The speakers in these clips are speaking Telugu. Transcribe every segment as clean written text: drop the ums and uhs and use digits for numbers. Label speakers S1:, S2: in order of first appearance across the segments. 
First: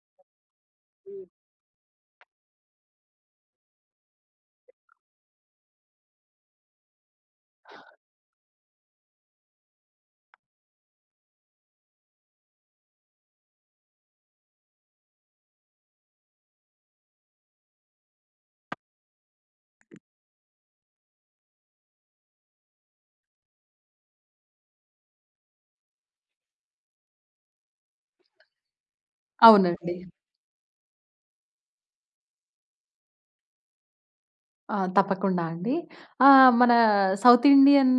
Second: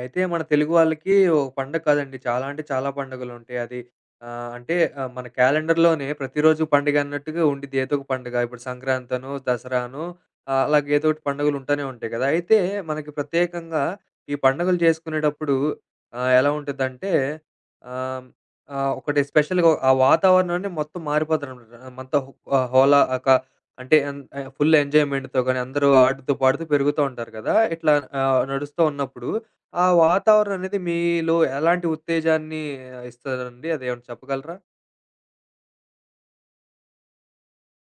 S1: అయితే మన తెలుగు వాళ్ళకి ఒక పండగ కాదండి. చాలా అంటే చాలా పండుగలుంటాయి. అది అంటే మన క్యాలెండర్‌లోనే ప్రతిరోజు పండుగ అన్నట్టుగా ఉండిద్ది. ఏదో ఒక పండుగ. ఇప్పుడు సంక్రాంతనో, దసరానో అలాగే ఏదో ఒకటి పండుగలు ఉంటానే ఉంటాయి కదా! అయితే మనకి ప్రత్యేకంగా ఈ పండుగలు చేసుకునేటప్పుడు ఎలా ఉంటుందంటే ఆహ్, ఆహ్, ఒకటి స్పెషల్‌గా ఆ వాతావరణాన్ని మొత్తం మారిపోతుందనమాట. మొత్తం హో ఆహ్, హోలా ఒక అంటే ఫుల్ ఎంజాయ్‌మెంట్‌తో గాని అందరూ ఆడుతూ, పాడుతూ పెరుగుతూ ఉంటారు కదా! ఇట్లా నడుస్తూ ఉన్నప్పుడు ఆ
S2: అవునండి.
S1: వాతావరణం అనేది మీలో ఎలాంటి ఉత్తేజాన్ని ఇస్తదండి? అదేమన్నా చెప్పగలరా?
S2: ఆ! తప్పకుండా అండి. మన సౌత్ ఇండియన్,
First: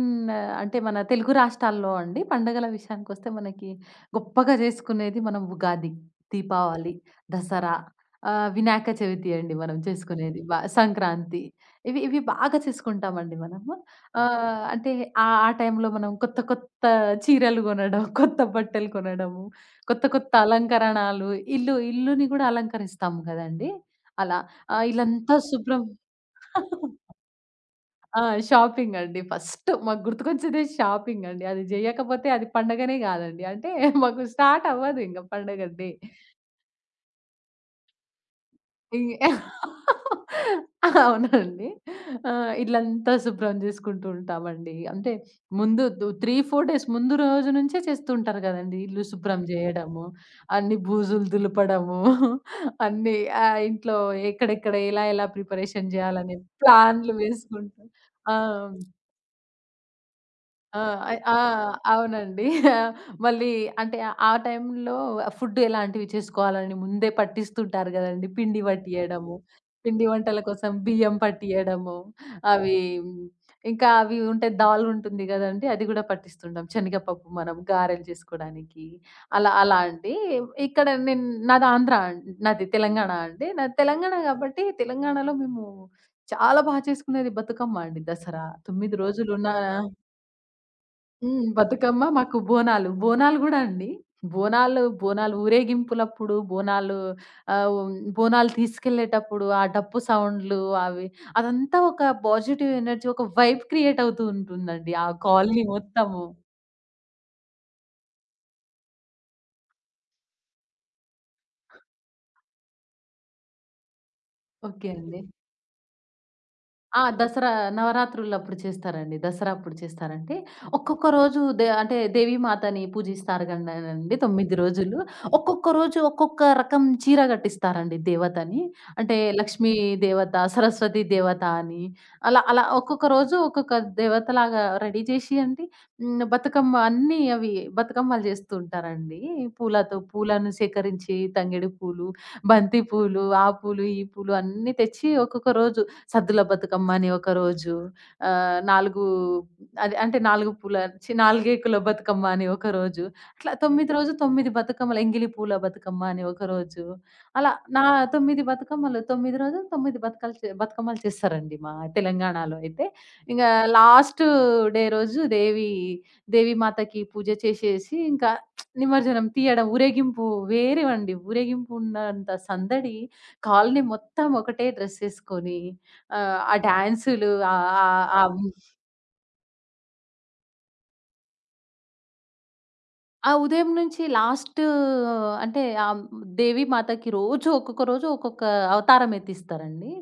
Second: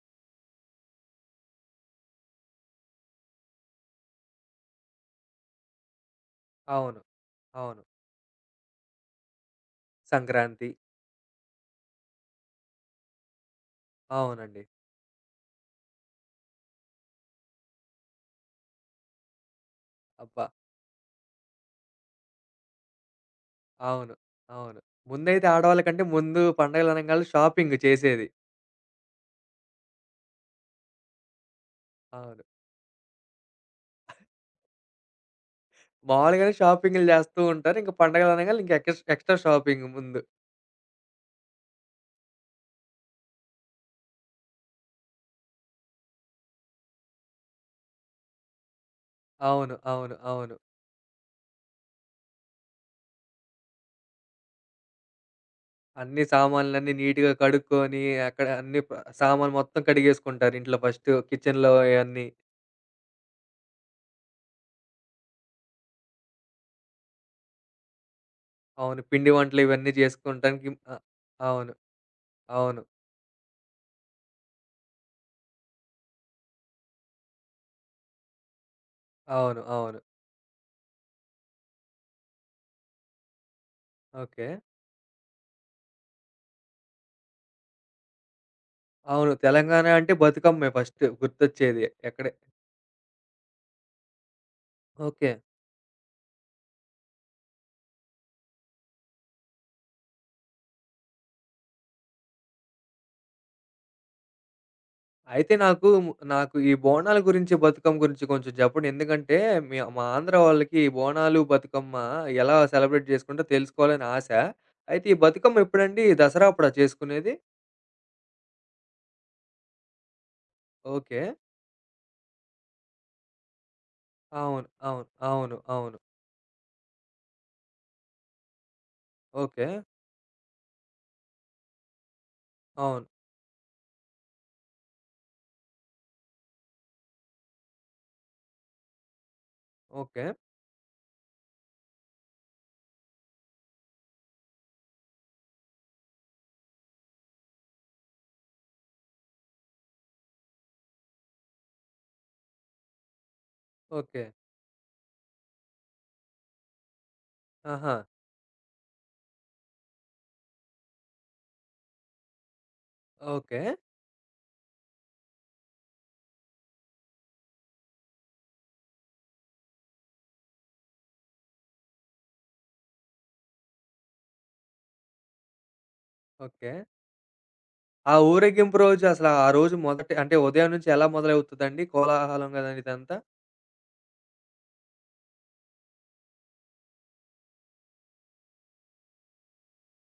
S2: అంటే మన తెలుగు రాష్ట్రాల్లో అండి, పండుగల విషయానికొస్తే మనకి గొప్పగా చేసుకునేది మనం ఉగాది, దీపావళి,
S1: అవును.
S2: దసరా,
S1: అవును.
S2: వినాయక చవితి అండి మనం చేసుకునేది. బా
S1: సంక్రాంతి.
S2: సంక్రాంతి, ఇవి ఇవి బాగా చేసుకుంటామండి మనము.
S1: అవునండి.
S2: అంటే ఆ ఆ టైంలో మనం కొత్త కొత్త చీరలు కొనడం, కొత్త బట్టలు కొనడము, కొత్త కొత్త
S1: అబ్బా!
S2: అలంకరణలు, ఇల్లుని కూడా అలంకరిస్తాము కదండీ!
S1: అవును.
S2: అలా
S1: అవును.
S2: ఇల్లంతా
S1: ముందైతే
S2: శుభ్రం.
S1: ఆడవాళ్ళకంటే ముందు పండగలనంగానే షాపింగ్
S2: ఆ!
S1: చేసేది.
S2: షాపింగ్ అండి. ఫస్ట్ మాకు గుర్తుకొచ్చేదే షాపింగ్ అండి. అది జేయకపోతే
S1: అవును.
S2: అది పండగనే గాదండి. అంటే మాకు స్టార్ట్ అవ్వదు ఇంగ పండగ డే.
S1: మామూలుగానే షాపింగులు చేస్తూ ఉంటారు. ఇంక పండగలు అనంగానే ఇంక ఎక్స్
S2: ఇంగ్
S1: ఎక్స్‌ట్రా షాపింగ్ ముందు.
S2: అవునండి. ఆ! ఇల్లంతా శుభ్రం జేసుకుంటూ ఉంటామండి. అంటే ముందు 3, 4 డేస్ ముందు రోజు నుంచే చేస్తూ ఉంటారు గదండీ! ఇల్లు శుభ్రం
S1: అవును.
S2: జేయడము,
S1: అవును. అవును.
S2: అన్ని బూజులు దులపడము, అన్నీ ఇంట్లో ఎక్కడెక్కడ ఎలా ఎలా ప్రిపరేషన్
S1: అన్ని
S2: జేయాలనే
S1: సామాన్లన్నీ
S2: ప్లాన్లు
S1: నీట్‌గా
S2: వేసుకుంటూ.
S1: కడుక్కొని,
S2: ఆ!
S1: అక్కడ అన్ని ప సామాను మొత్తం కడిగేసుకుంటారు ఇంట్లో
S2: ఆ!
S1: ఫస్టు.
S2: ఆ!
S1: కిచెన్‌లో అయన్నీ.
S2: అవునండి. మళ్ళీ, అంటే ఆ టైంలో ఫుడ్ ఎలాంటివి చేసుకోవాలని ముందే పట్టిస్తుంటారు గదండీ. పిండి
S1: అవును. పిండి
S2: పట్టియడము,
S1: వంటలు ఇవన్నీ
S2: పిండి వంటల
S1: జేసుకోవటానికి
S2: కోసం బియ్యం
S1: అవును.
S2: పట్టియడము, అవి,
S1: అవును.
S2: ఇంకా అవి ఉంటే దాల్ ఉంటుంది గదండీ. అది గూడా పట్టిస్తుంటాం. శనగపప్పు మనం గారెలు చేసుకోడానికి, అలా
S1: అవును.
S2: అలా
S1: అవును.
S2: అండి. ఇక్కడ నేను, నాది ఆంధ్ర అండి, నాది తెలంగాణ అండి. నాది తెలంగాణ
S1: ఓకే.
S2: గాబట్టి తెలంగాణలో మేము చాలా బా చేసుకునేది బతుకమ్మ అండి. దసరా 9
S1: అవును.
S2: రోజులున్న.
S1: తెలంగాణ అంటే బతుకమ్మే ఫస్ట్
S2: హ్మ్.
S1: గుర్తొచ్చేది.
S2: బతుకమ్మ మాకు, బోనాలు. బోనాలు గూడా అండి. బోనాలు,
S1: ఓకే.
S2: బోనాలు ఊరేగింపులప్పుడు బోనాలు. బోనాలు తీసుకెళ్ళేటప్పుడు ఆ డప్పు సౌండ్‌లు, అవి, అదంతా ఒక పాజిటివ్ ఎనర్జీ, ఒక వైబ్ క్రియేట్ అవుతూ ఉంటుందండి, ఆ
S1: అయితే
S2: కాలనీ
S1: నాకు,
S2: మొత్తము.
S1: నాకు ఈ బోనాల గురించి, బతుకమ్మ గురించి కొంచెం చెప్పండి. ఎందుకంటే మా ఆంధ్ర వాళ్ళకి ఈ బోనాలు, బతుకమ్మ ఎలా సెలబ్రేట్ చేసుకుంటారో తెలుసుకోవాలని ఆశ.
S2: ఓకే
S1: అయితే ఈ
S2: అండి.
S1: బతుకమ్మ ఎప్పుడండి? దసరా అప్పుడా
S2: ఆ!
S1: చేసుకునేది?
S2: దసరా నవరాత్రులప్పుడు చేస్తారండి. దసరా అప్పుడు చేస్తారంటే, ఒక్కొక్క
S1: ఓకే.
S2: రోజు అంటే దేవీమాతని పూజిస్తారు గండనండి 9
S1: అవును.
S2: రోజులు.
S1: అవును. అవును.
S2: ఒక్కొక్క
S1: అవును.
S2: రోజు ఒక్కొక్క రకం చీర కట్టిస్తారండి దేవతని. అంటే
S1: ఓకే.
S2: లక్ష్మీ దేవత, సరస్వతి దేవత అని, అలా అలా ఒక్కొక్క
S1: అవును.
S2: రోజు ఒక్కొక్క దేవతలాగా రెడీ చేసి అండి. హ్మ్. బతుకమ్మ, అన్నీ అవి, బతుకమ్మలు చేస్తూ ఉంటారండి. పూలతో,
S1: ఓకే.
S2: పూలను సేకరించి తంగేడు పూలు, బంతి పూలు, ఆ పూలు, ఈ పూలు అన్నీ తెచ్చి ఒక్కొక్క రోజు సద్దుల బతుకమ్మ అని ఒకరోజు, 4 అది అంటే 4 పూల, నాలుగేకుల బతుకమ్మ అని ఒకరోజు, అట్లా 9 రోజు
S1: ఓకే.
S2: 9 బతుకమ్మలు, ఎంగిలి పూల బతుకమ్మ అని ఒకరోజు, అలా నా
S1: ఆహా!
S2: 9 బతుకమ్మలు, 9 రోజులు 9 బతుకలు చే బతుకమ్మలు చేస్తారండి మా తెలంగాణలో అయితే. ఇంగా
S1: ఓకే.
S2: లాస్ట్ రోజు దేవి దేవి మాతకి పూజ చేసేసి, ఇంకా నిమజ్జనం తీయడం, ఊరేగింపు వేరేవండి. ఊరేగింపు ఉన్నంత సందడి, కాలనీ మొత్తం ఒకటే డ్రెస్ ఏసుకొని ఆ
S1: ఓకే.
S2: డాన్సులు. ఆహ్, ఆహ్, ఆహ్,
S1: ఆ
S2: అవును. హ్మ్.
S1: ఊరేగింపు రోజు అసల ఆ రోజు మొదటి అంటే ఉదయం నుంచి ఎలా మొదలవుతదండి? కోలాహలం గదండీ ఇదంతా.
S2: ఆ ఉదయం నుంచి లాస్ట్, అంటే దేవి మాతకి రోజు ఒక్కొక్క రోజు ఒక్కొక్క అవతారం ఎత్తిస్తారండి.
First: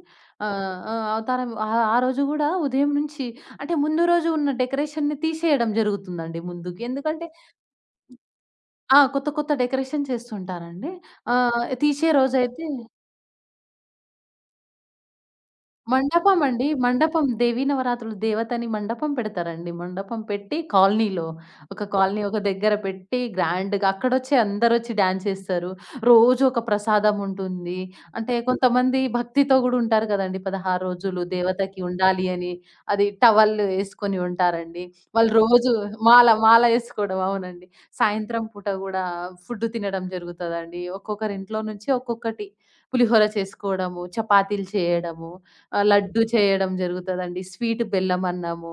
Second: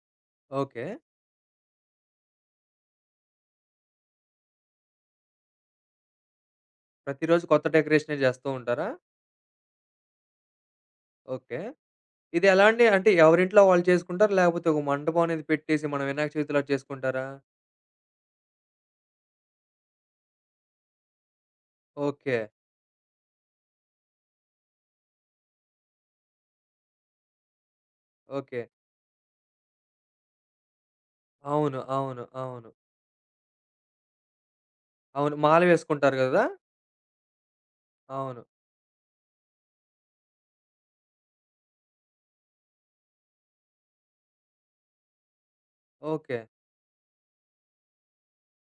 S1: ఓకే.
S2: ఓకే. ఆ! అవతారం, ఆ రోజు గూడా ఉదయం నుంచి, అంటే ముందు రోజు ఉన్న డెకరేషన్‌ని తీసేయడం జరుగుతుందండి ముందుకి. ఎందుకంటే,
S1: ప్రతిరోజు కొత్త డెకరేషనే జేస్తూ ఉంటారా?
S2: ఆ! కొత్త కొత్త డెకరేషన్ చేస్తుంటారండి.
S1: ఓకే.
S2: తీసే
S1: ఇది
S2: రోజైతే
S1: ఎలా అండి? అంటే ఎవరింట్లో వాళ్ళు చేసుకుంటారా? లేకపోతే ఒక మంటపం అనేది పెట్టేసి మనం వినాయక చవితిలా
S2: మండపమండి. మండపం,
S1: చేసుకుంటారా?
S2: దేవీ నవరాత్రులు దేవతని మండపం పెడతారండి. మండపం పెట్టి కాలనీలో, ఒక కాలనీ
S1: ఓకే.
S2: ఒక దగ్గర పెట్టి గ్రాండ్‌గా అక్కడొచ్చి అందరొచ్చి డాన్స్ చేస్తారు. రోజు ఒక ప్రసాదం ఉంటుంది. అంటే
S1: ఓకే.
S2: కొంతమంది భక్తితో గూడా ఉంటారు కదండీ! 16 రోజులు
S1: అవును.
S2: దేవతకి
S1: అవును.
S2: ఉండాలి అని.
S1: అవును.
S2: అది టవల్లు యేసుకొని ఉంటారండి
S1: అవును.
S2: వాళ్ళు
S1: మాల
S2: రోజు.
S1: వేసుకుంటారు గదా!
S2: మాల యేసుకోవడం అవునండి.
S1: అవును.
S2: సాయంత్రం పూట గూడా ఫుడ్ తినడం జరుగుతదండి. ఒక్కొక్కరింట్లో నుంచి ఒక్కొక్కటి, పులిహోర చేసుకోవడము, చపాతీలు చేయడము, లడ్డు
S1: ఓకే.
S2: చేయడం జరుగుతదండి, స్వీట్ బెల్లమన్నము,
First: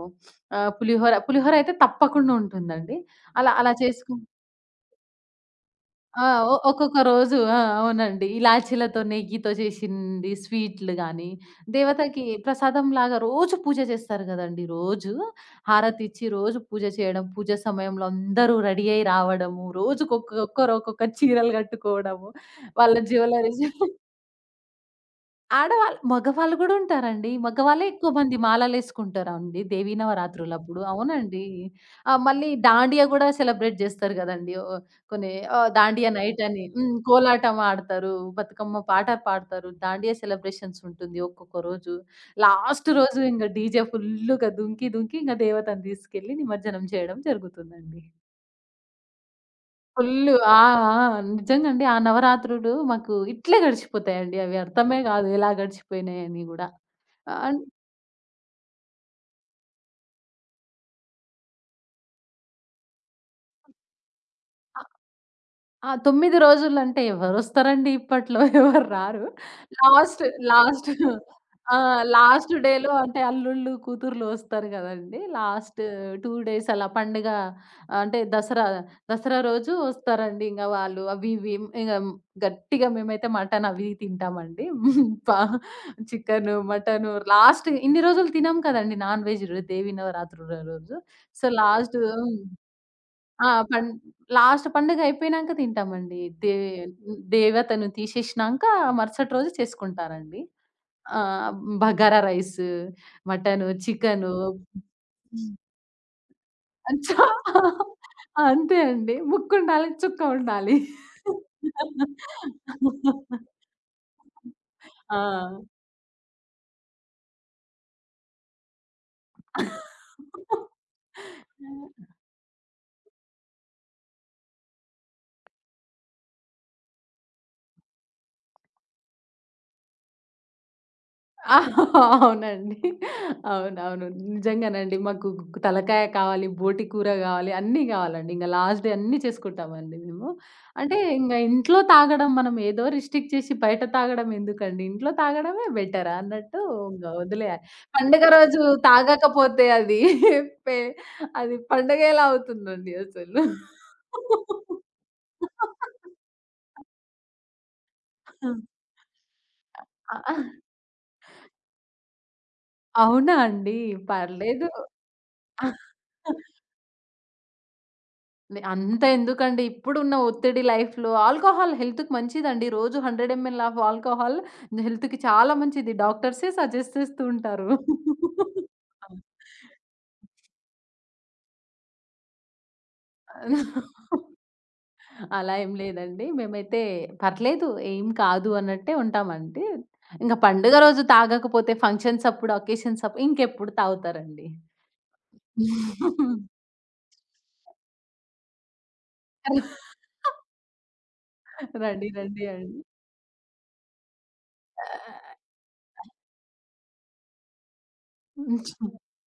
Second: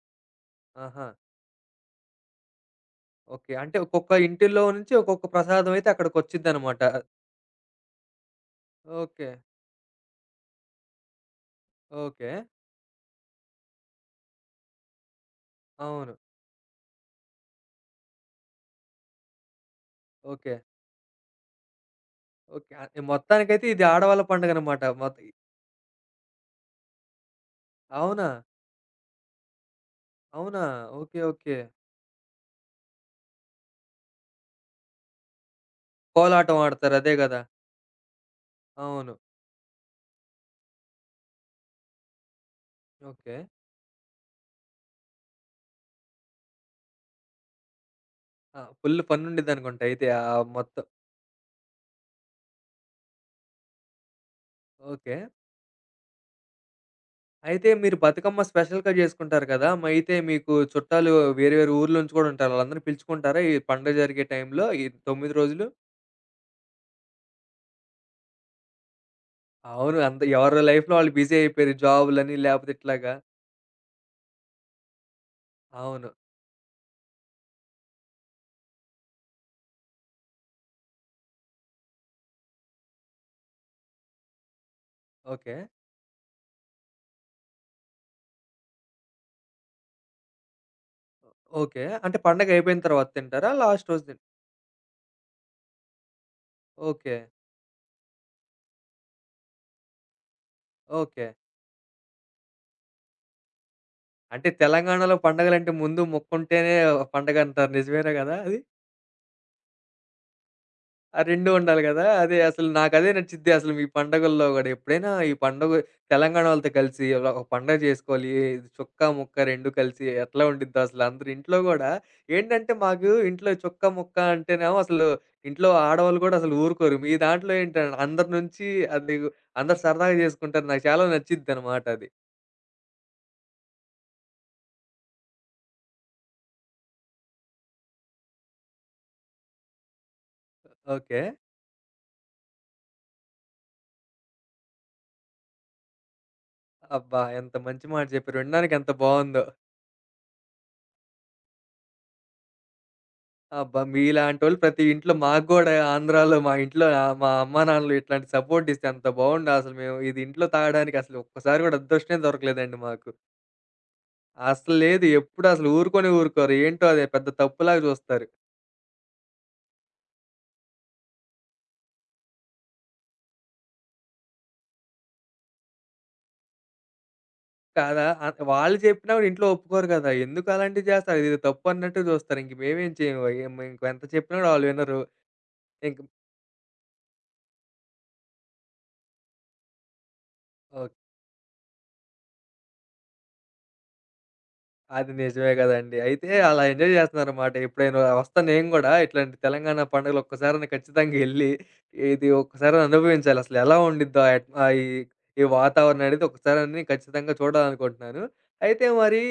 S1: ఆహా!
S2: పులిహోరయితే తప్పకుండా ఉంటుందండి.
S1: ఓకే.
S2: అలా అలా
S1: అంటే
S2: చేసుకు
S1: ఒక్కొక్క ఇంటిల్లో నుంచి ఒక్కొక్క ప్రసాదం అయితే
S2: ఆ!
S1: అక్కడికొచ్చిద్దనమాట.
S2: ఒక్కొక్క రోజు ఆ! అవునండి. ఇలాచీలతో,
S1: ఓకే.
S2: నెయ్యితో చేసింది స్వీట్లు గాని, దేవతకి
S1: ఓకే.
S2: ప్రసాదంలాగా రోజు పూజ చేస్తారు గదండీ! రోజు
S1: అవును.
S2: హారతిచ్చి, రోజు పూజ చేయడం, పూజ సమయంలో అందరూ రెడీ అయ్యి రావడము, రోజుకొక్క
S1: ఓకే.
S2: ఒక్కొక్కరు ఒక్కొక్క చీరలు గట్టుకోవడము,
S1: ఓకే.
S2: వాళ్ళ జ్యువెలరీస్.
S1: మొత్తానికైతే ఇది ఆడవాళ్ళ పండుగనమాట.
S2: ఆడవాళ్ళు, మగవాళ్ళు గూడా ఉంటారండి. మగవాళ్ళే ఎక్కువ
S1: అవునా?
S2: మంది మాలలేసుకుంటారండి దేవీ
S1: అవునా?
S2: నవరాత్రులప్పుడు.
S1: ఓకే.
S2: అవునండి.
S1: ఓకే.
S2: మళ్ళీ దాండియా గూడా సెలబ్రేట్ జేస్తారు గదండీ! ఓ, కొన్ని దాండియా నైట్
S1: కోలాటం
S2: అని. హ్మ్.
S1: ఆడతారు. అదే గదా!
S2: కోలాటం ఆడతారు, బతుకమ్మ పాట
S1: అవును.
S2: పాడతారు. దాండియా సెలబ్రేషన్స్ ఉంటుంది ఒక్కొక్క రోజు. లాస్ట్ రోజు
S1: ఓకే.
S2: ఇంగ డీజే ఫుల్లుగా దుంకి, దుంకి, ఇంగ దేవతను తీసుకెళ్ళి నిమజ్జనం చేయడం జరుగుతుందండి.
S1: ఆ! ఫుల్ ఫన్ ఉండిద్దనుకుంటా అయితే
S2: ఫుల్లు. ఆ!
S1: మొత్తం.
S2: ఆ! నిజంగండి. ఆ నవరాత్రులు మాకు ఇట్లే గడిచిపోతాయండి. అవి అర్థమే
S1: ఓకే.
S2: గాదు ఎలా గడిచిపోయినాయని గూడా. అన్
S1: అయితే మీరు బతుకమ్మ స్పెషల్‌గా జేసుకుంటారు కదా! మరి అయితే మీకు చుట్టాలు వేరే వేరే ఊర్ల నుంచి గూడా ఉంటారు. వాళ్ళందరిని పిలుచుకుంటారా? ఈ పండుగ జరిగే టైంలో ఈ 9 రోజులు?
S2: ఆ! 9 రోజులంటే ఎవరొస్తారండి ఇప్పట్లో? ఎవరు రారు.
S1: అవును. అంత
S2: లాస్ట్,
S1: ఎవరి
S2: లాస్ట్
S1: లైఫ్‌లో వాళ్ళు బిజీ అయిపోయారు.
S2: ఆ!
S1: జాబులని
S2: లాస్ట్
S1: లేపోతే
S2: డేలో
S1: ఇట్లాగా.
S2: అంటే అల్లుళ్ళు, కూతుర్లు వస్తారు గదండీ! లాస్ట్
S1: అవును.
S2: 2 డేస్ అలా పండుగ అంటే దసరా రోజు వస్తారండి. ఇంగ వాళ్ళు అవి ఇవి, ఇంగ గట్టిగా మేమైతే మటన్ అవి తింటామండి. ప
S1: ఓకే.
S2: చికెను, మటను లాస్ట్ ఇన్ని రోజులు తినం కదండీ, నాన్ వెజ్ దేవి నవరాత్రుల రోజు. So,
S1: okay.
S2: లాస్ట్.
S1: అంటే
S2: హ్మ్.
S1: పండగ అయిపోయిన తర్వాత
S2: ఆ!
S1: తింటారా? లాస్ట్ రోజు తిన్
S2: లాస్ట్ పండుగ అయిపోయినాంక తింటామండి. దే
S1: ఓకే.
S2: దేవతను తీసేసినాంక మరుసటి రోజు చేసుకుంటారండి.
S1: ఓకే.
S2: ఆహ్, బగారా రైసు, మటను, చికెను.
S1: అంటే తెలంగాణలో పండగలంటే ముందు మొక్కుంటేనే
S2: చా
S1: పండగంటారు. నిజమేనా గదా అది?
S2: అంతే అండి. ముక్కుండాలి, చుక్క ఉండాలి.
S1: ఆ 2 ఉండాలి గదా! అదే అసలు నాకదే నచ్చిద్ది అసలు మీ పండగల్లో గూడా. ఎప్పుడైనా
S2: ఆ!
S1: ఈ పండగ తెలంగాణ వాళ్ళతో కలిసి ఇలా ఒక పండగ జేసుకోవాలి. చొక్కా, ముక్క 2 కలిసి ఎట్లా ఉండిద్దో అసలు అందరూ ఇంట్లో గూడా ఏంటంటే మాకు ఇంట్లో చొక్కా, ముక్క అంటేనేమో అసలు ఇంట్లో ఆడవాళ్ళు గూడా అసలు ఊరుకోరు. మీ దాంట్లో ఏంటంటే అందరి నుంచి అది అందరూ సరదాగా జేసుకుంటారు. నాకు చాలా
S2: ఆ!
S1: నచ్చిద్దనమాట అది.
S2: అవునండి. అవునవును. నిజంగానండి. మాకు తలకాయ కావాలి, బోటి కూర గావాలి, అన్నీ గావాలండి. ఇంగ లాస్ట్ డే అన్నీ చేసుకుంటామండి మేము. అంటే
S1: ఓకే.
S2: ఇంగ ఇంట్లో తాగడం మనం ఏదో రిస్ట్రిక్ట్ చేసి బయట తాగడం ఎందుకండి? ఇంట్లో తాగడమే బెటర్ అన్నట్టు ఇంగ
S1: అబ్బా! ఎంత
S2: వదిలేయాలి.
S1: మంచి మాట
S2: పండుగ
S1: జెప్పారు.
S2: రోజు
S1: వినడానికి ఎంత బావుందో.
S2: తాగకపోతే అది, పె అది పండగ ఎలా అవుతుందండి అసలు?
S1: అబ్బా! మీలాంటోళ్ళు ప్రతి ఇంట్లో మాకు గూడా ఆంధ్రాలో మా ఇంట్లో మా అమ్మా నాన్నలు ఇట్లాంటి సపోర్ట్ ఇస్తే ఎంత బావుండో అసలు మేము
S2: ఆ!
S1: ఇది
S2: ఆ!
S1: ఇంట్లో తాగడానికి అసలు ఒక్కసారి గూడా అదృష్టమే దొరకలేదండి మాకు.
S2: అవునా అండి? పర్లేదు.
S1: అస్సలు లేదు. ఎప్పుడు అసలు ఊరుకోనే ఊరుకోరు. ఏంటో అది పెద్ద తప్పులాగా జూస్తారు.
S2: అంత ఎందుకండి. ఇప్పుడున్న ఒత్తిడి లైఫ్‌లో ఆల్కహాల్ హెల్త్‌కి మంచిదండి. రోజు 100 ఎంఎల్ ఆఫ్ ఆల్కహాల్ హెల్త్‌కి చాలా మంచిది. డాక్టర్సే సజెస్ట్ చేస్తూ ఉంటారు.
S1: కాదా వాళ్ళు చెప్పినా గూడా ఇంట్లో ఒప్పుకోరు గదా! ఎందుకు అలాంటివి జేస్తారు? ఇదేదో తప్పు అన్నట్టు జూస్తారు. ఇంక మేమేం చేయము. ఎం ఇంక ఎంత
S2: ఆ!
S1: చెప్పినా గూడా ఆళ్ళు వినరు.
S2: అలా ఏం
S1: ఇంక
S2: లేదండి. మేమైతే పర్లేదు, ఏం కాదు అన్నట్టే ఉంటామండి. ఇంక పండుగ రోజు తాగకపోతే ఫంక్షన్స్ అప్పుడు, అకేషన్స్ అప్పుడు ఇంకెప్పుడు తాగుతారండి.
S1: అది నిజమే గదండీ. అయితే అలా ఎంజాయ్ జేస్తున్నారన్నమాట. ఎప్పుడైనా వస్తా నేను గూడా ఇట్లాంటి తెలంగాణ పండుగలు ఒక్కసారైనా ఖచ్చితంగా ఎళ్లి,
S2: రండి.
S1: ఇది
S2: రండి అండి.
S1: ఒక్కసారైనా అనుభవించాలి. అసలు ఎలా ఉండిద్దో ఆ ఈ
S2: ఆహ్,
S1: ఈ వాతావరణం అనేది ఒకసారని ఖచ్చితంగా చూడాలనుకుంటున్నాను. అయితే మరి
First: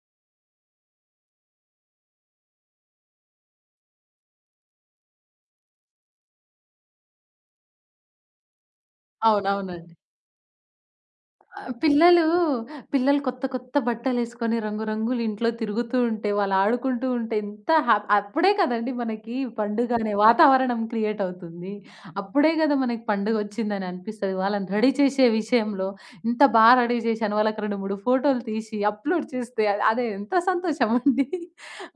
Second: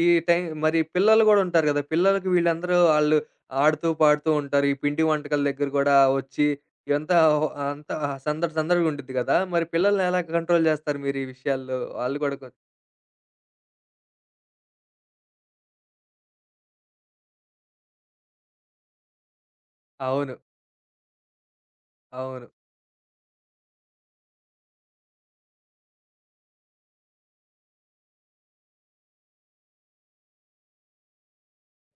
S1: ఈ టైం మరి పిల్లలు గూడా ఉంటారు గదా! పిల్లలకి వీళ్ళందరూ ఆళ్ళు ఆడుతూ, పాడుతూ ఉంటారు. ఈ పిండి వంటకాల దగ్గర గూడా వచ్చి ఇదంతా ఓహ్! అంతా సందడి సందడిగా ఉండిద్ది గదా! మరి
S2: అవునవునండి.
S1: పిల్లల్ని ఎలా కంట్రోల్ జేస్తారు మీరు ఈ
S2: ఆ!
S1: విషయాల్లో? వాళ్ళు గూడా కొ
S2: పిల్లలు కొత్త కొత్త బట్టలేసుకొని రంగు రంగులు ఇంట్లో తిరుగుతూ ఉంటే, వాళ్ళు ఆడుకుంటూ ఉంటే ఎంత అప్పుడే కదండీ మనకి పండుగ అనే
S1: అవును.
S2: వాతావరణం క్రియేట్ అవుతుంది.
S1: అవును.
S2: అప్పుడే కదా మనకి పండుగొచ్చిందని అనిపిస్తది. వాళ్ళని రెడీ చేసే విషయంలో ఇంత బా రెడీ చేశాను. వాళ్ళకి 2, 3 ఫోటోలు తీసి అప్‌లోడ్ చేస్తే అదే ఎంత సంతోషమండి.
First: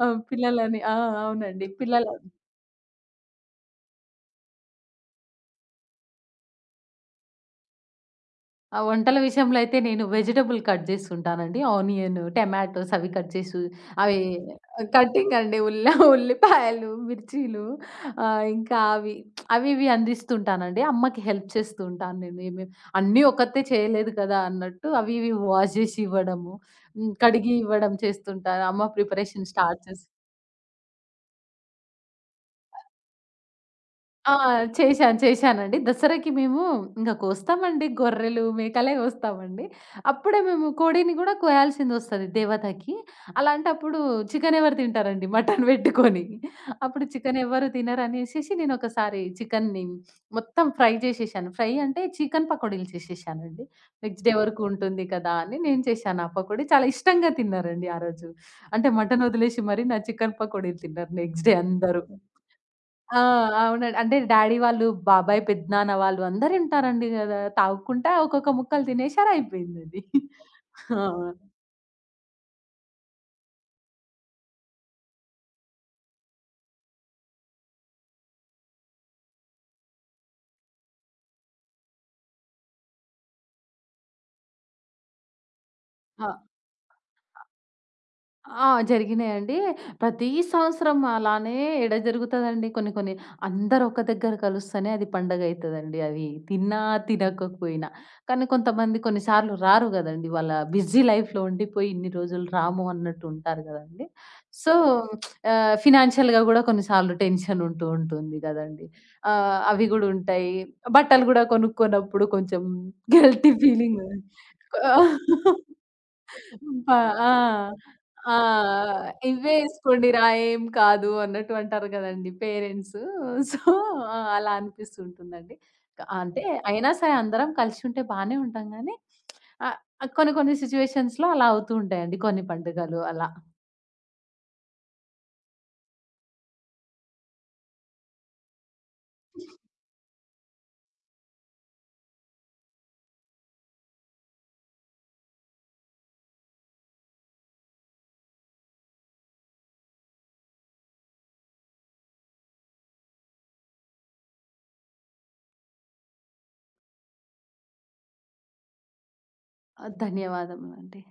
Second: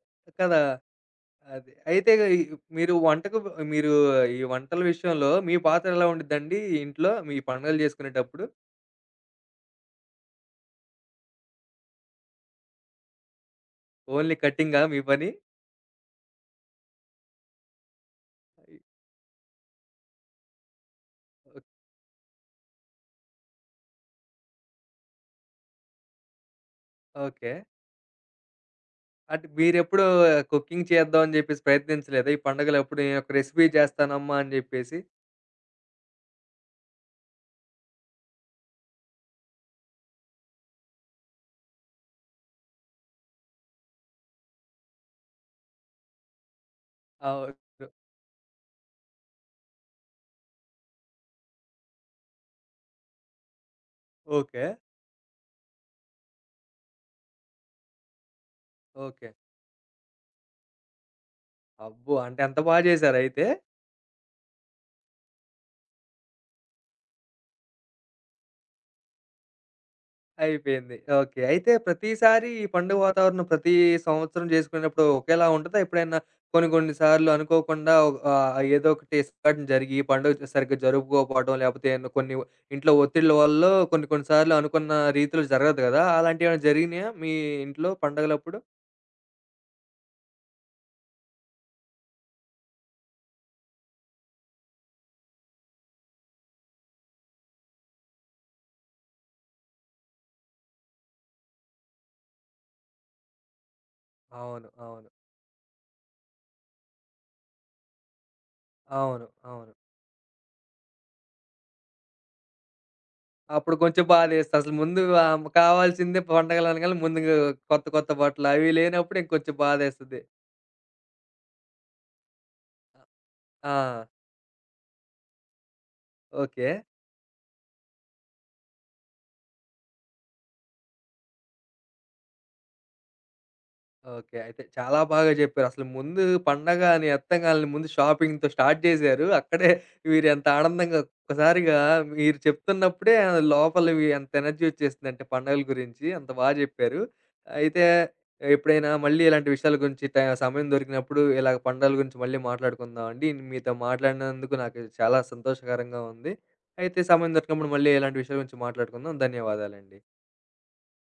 S2: ఆ!
S1: కదా!
S2: ఆ! అవునండి.
S1: అది. అయితే ఇగ ఈ మీరు వంటకు మీరు ఈ వంటల విషయంలో మీ పాత్ర ఎలా ఉండిద్దండి ఇంట్లో? మీ పండుగలు చేసుకునేటప్పుడు?
S2: ఆ! వంటల విషయంలో అయితే నేను వెజిటబుల్ కట్ జేస్తుంటానండి. ఆనియన్, టమాటోస్ అవి కట్ చేసి అవి
S1: ఓన్లీ కటింగా మీ పని?
S2: కటింగ్ అండి. ఉల్లిపాయలు, మిర్చీలు, ఇంకా అవి, అవి ఇవి అందిస్తుంటానండి. అమ్మకి హెల్ప్
S1: ఓ
S2: చేస్తూ ఉంటాను నేను. అన్నీ ఒకతే చేయలేదు కదా అన్నట్టు, అవి ఇవి వాష్ జేసి ఇవ్వడము, హ్మ్,
S1: ఓకే.
S2: కడిగి ఇవ్వడం చేస్తుంటాను. అమ్మ
S1: అంటే
S2: ప్రిపరేషన్ స్టార్ట్
S1: మీరెప్పుడూ
S2: చేసి,
S1: కుకింగ్ చేద్దాం అని జెప్పేసి ప్రయత్నించలేదా? ఈ పండగలప్పుడు నేనొక రెసిపీ
S2: ఆ!
S1: చేస్తానమ్మా అని జెప్పేసి.
S2: చేశాను. చేశానండి. దసరాకి మేము ఇంక కోస్తామండి. గొర్రెలు, మేకలే కోస్తామండి. అప్పుడే మేము కోడిని గూడా కోయాల్సిందొస్తది దేవతకి. అలాంటప్పుడు చికెన్ ఎవరు తింటారండి మటన్ పెట్టుకొని. అప్పుడు
S1: ఆ!
S2: చికెన్ ఎవరు తినరనేసేసి నేనొకసారి చికెన్‌ని మొత్తం ఫ్రై చేసేశాను. ఫ్రై అంటే చికెన్ పకోడీలు చేసేశానండి. నెక్స్ట్ డే వరకు
S1: ఓకే.
S2: ఉంటుంది కదా అని నేను చేశాను ఆ పకోడీ. చాలా ఇష్టంగా తిన్నారండి ఆ రోజు. అంటే మటన్
S1: ఓకే.
S2: వదిలేసి మరి నా చికెన్ పకోడీలు తిన్నారు నెక్స్ట్ డే అందరూ.
S1: అబ్బో! అంటే అంత బా
S2: ఆ!
S1: చేసారైతే?
S2: అవునండి. అంటే డ్యాడీ వాళ్ళు, బాబాయ్, పెద్దనాన్న వాళ్ళు అందరుంటారండి గదా! తాగుకుంటా ఒక్కొక్క ముక్కలు తినేశారు, అయిపోయిందది.
S1: అయిపోయింది.
S2: ఆ!
S1: ఓకే. అయితే ప్రతిసారి ఈ పండుగ వాతావరణం ప్రతి సంవత్సరం చేసుకునేటప్పుడు ఒకేలా ఉంటదా? ఎప్పుడైనా కొన్ని కొన్ని సార్లు అనుకోకుండా ఏదో ఒకటి సంఘటన జరిగి ఈ పండుగ సరిగ్గా జరుపుకోకపోవడం లేకపోతే ఏమన్నా కొన్ని ఇంట్లో ఒత్తిళ్ళ వల్లో కొన్ని కొన్ని సార్లు అనుకున్న రీతిలో జరగదు కదా!
S2: ఆ!
S1: అలాంటియేమైనా జరిగినాయా మీ ఇంట్లో పండగలప్పుడు?
S2: ఆ! జరిగినాయండి. ప్రతి సంవత్సరం అలానే ఏడ జరుగుతదండి కొన్ని కొన్ని. అందరూ ఒక దగ్గర కలుస్తేనే అది పండగైతదండి, అది తిన్నా, తినకపోయినా. కానీ కొంతమంది కొన్ని సార్లు రారు గదండీ. వాళ్ళ బిజీ లైఫ్‌లో ఉండిపోయి ఇన్ని రోజులు రాము అన్నట్టు ఉంటారు గదండీ.
S1: అవును.
S2: సో,
S1: అవును.
S2: ఫినాన్షియల్‌గా గూడా కొన్నిసార్లు టెన్షన్ ఉంటూ ఉంటుంది గదండీ.
S1: అవును. అవును.
S2: అవి గూడా ఉంటాయి. బట్టలు గూడా కొనుక్కోనప్పుడు కొంచెం గిల్టీ
S1: అప్పుడు
S2: ఫీలింగ్.
S1: కొంచెం బాధేస్తది. అసలు
S2: ఆ!
S1: ముందు కావాల్సిందే
S2: ప
S1: పండగలనగానే
S2: ఆ!
S1: ముందుగా కొత్త కొత్త
S2: ఆ!
S1: బట్టలు అవి లేనప్పుడు
S2: ఇవే
S1: ఇంకొంచెం బాధేస్తది.
S2: ఏసుకోండిరా, ఏం కాదు అన్నట్టు అంటారు గదండీ పేరెంట్సు. సో,
S1: ఆ!
S2: ఆ! అలా అనిపిస్తుంటుందండి. అంటే
S1: ఓకే.
S2: అయినా సరే అందరం కలిసి ఉంటే బానే ఉంటాం గానీ, ఆహ్, కొన్ని కొన్ని సిట్యుయేషన్స్‌లో అలా అవుతూ ఉంటాయండి, కొన్ని పండుగలు అలా.
S1: ఓకే. అయితే చాలా బాగా జెప్పారు. అసలు ముందు పండగ అని ఎత్తంగాల్నే ముందు షాపింగ్‌తో స్టార్ట్ జేశారు. అక్కడే మీరెంత ఆనందంగా ఒక్కసారిగా మీరు చెప్తున్నప్పుడే ఆ లోపల మీ ఎంత ఎనర్జీ ఒచ్చేసిందంటే పండగల గురించి అంత బా జెప్పారు. అయితే ఎప్పుడైనా మళ్ళీ ఇలాంటి విషయాల గురించి సమయం దొరికినప్పుడు ఇలాగ పండగల గురించి మళ్ళీ మాట్లాడుకుందాం అండి. మీతో మాట్లాడినందుకు నాకు చాలా సంతోషకరంగా ఉంది. అయితే సమయం దొరికినప్పుడు మళ్ళీ ఇలాంటి విషయాల గురించి మాట్లాడుకుందాం.
S2: ఆ!
S1: ధన్యవాదాలండి.
S2: ధన్యవాదములండి.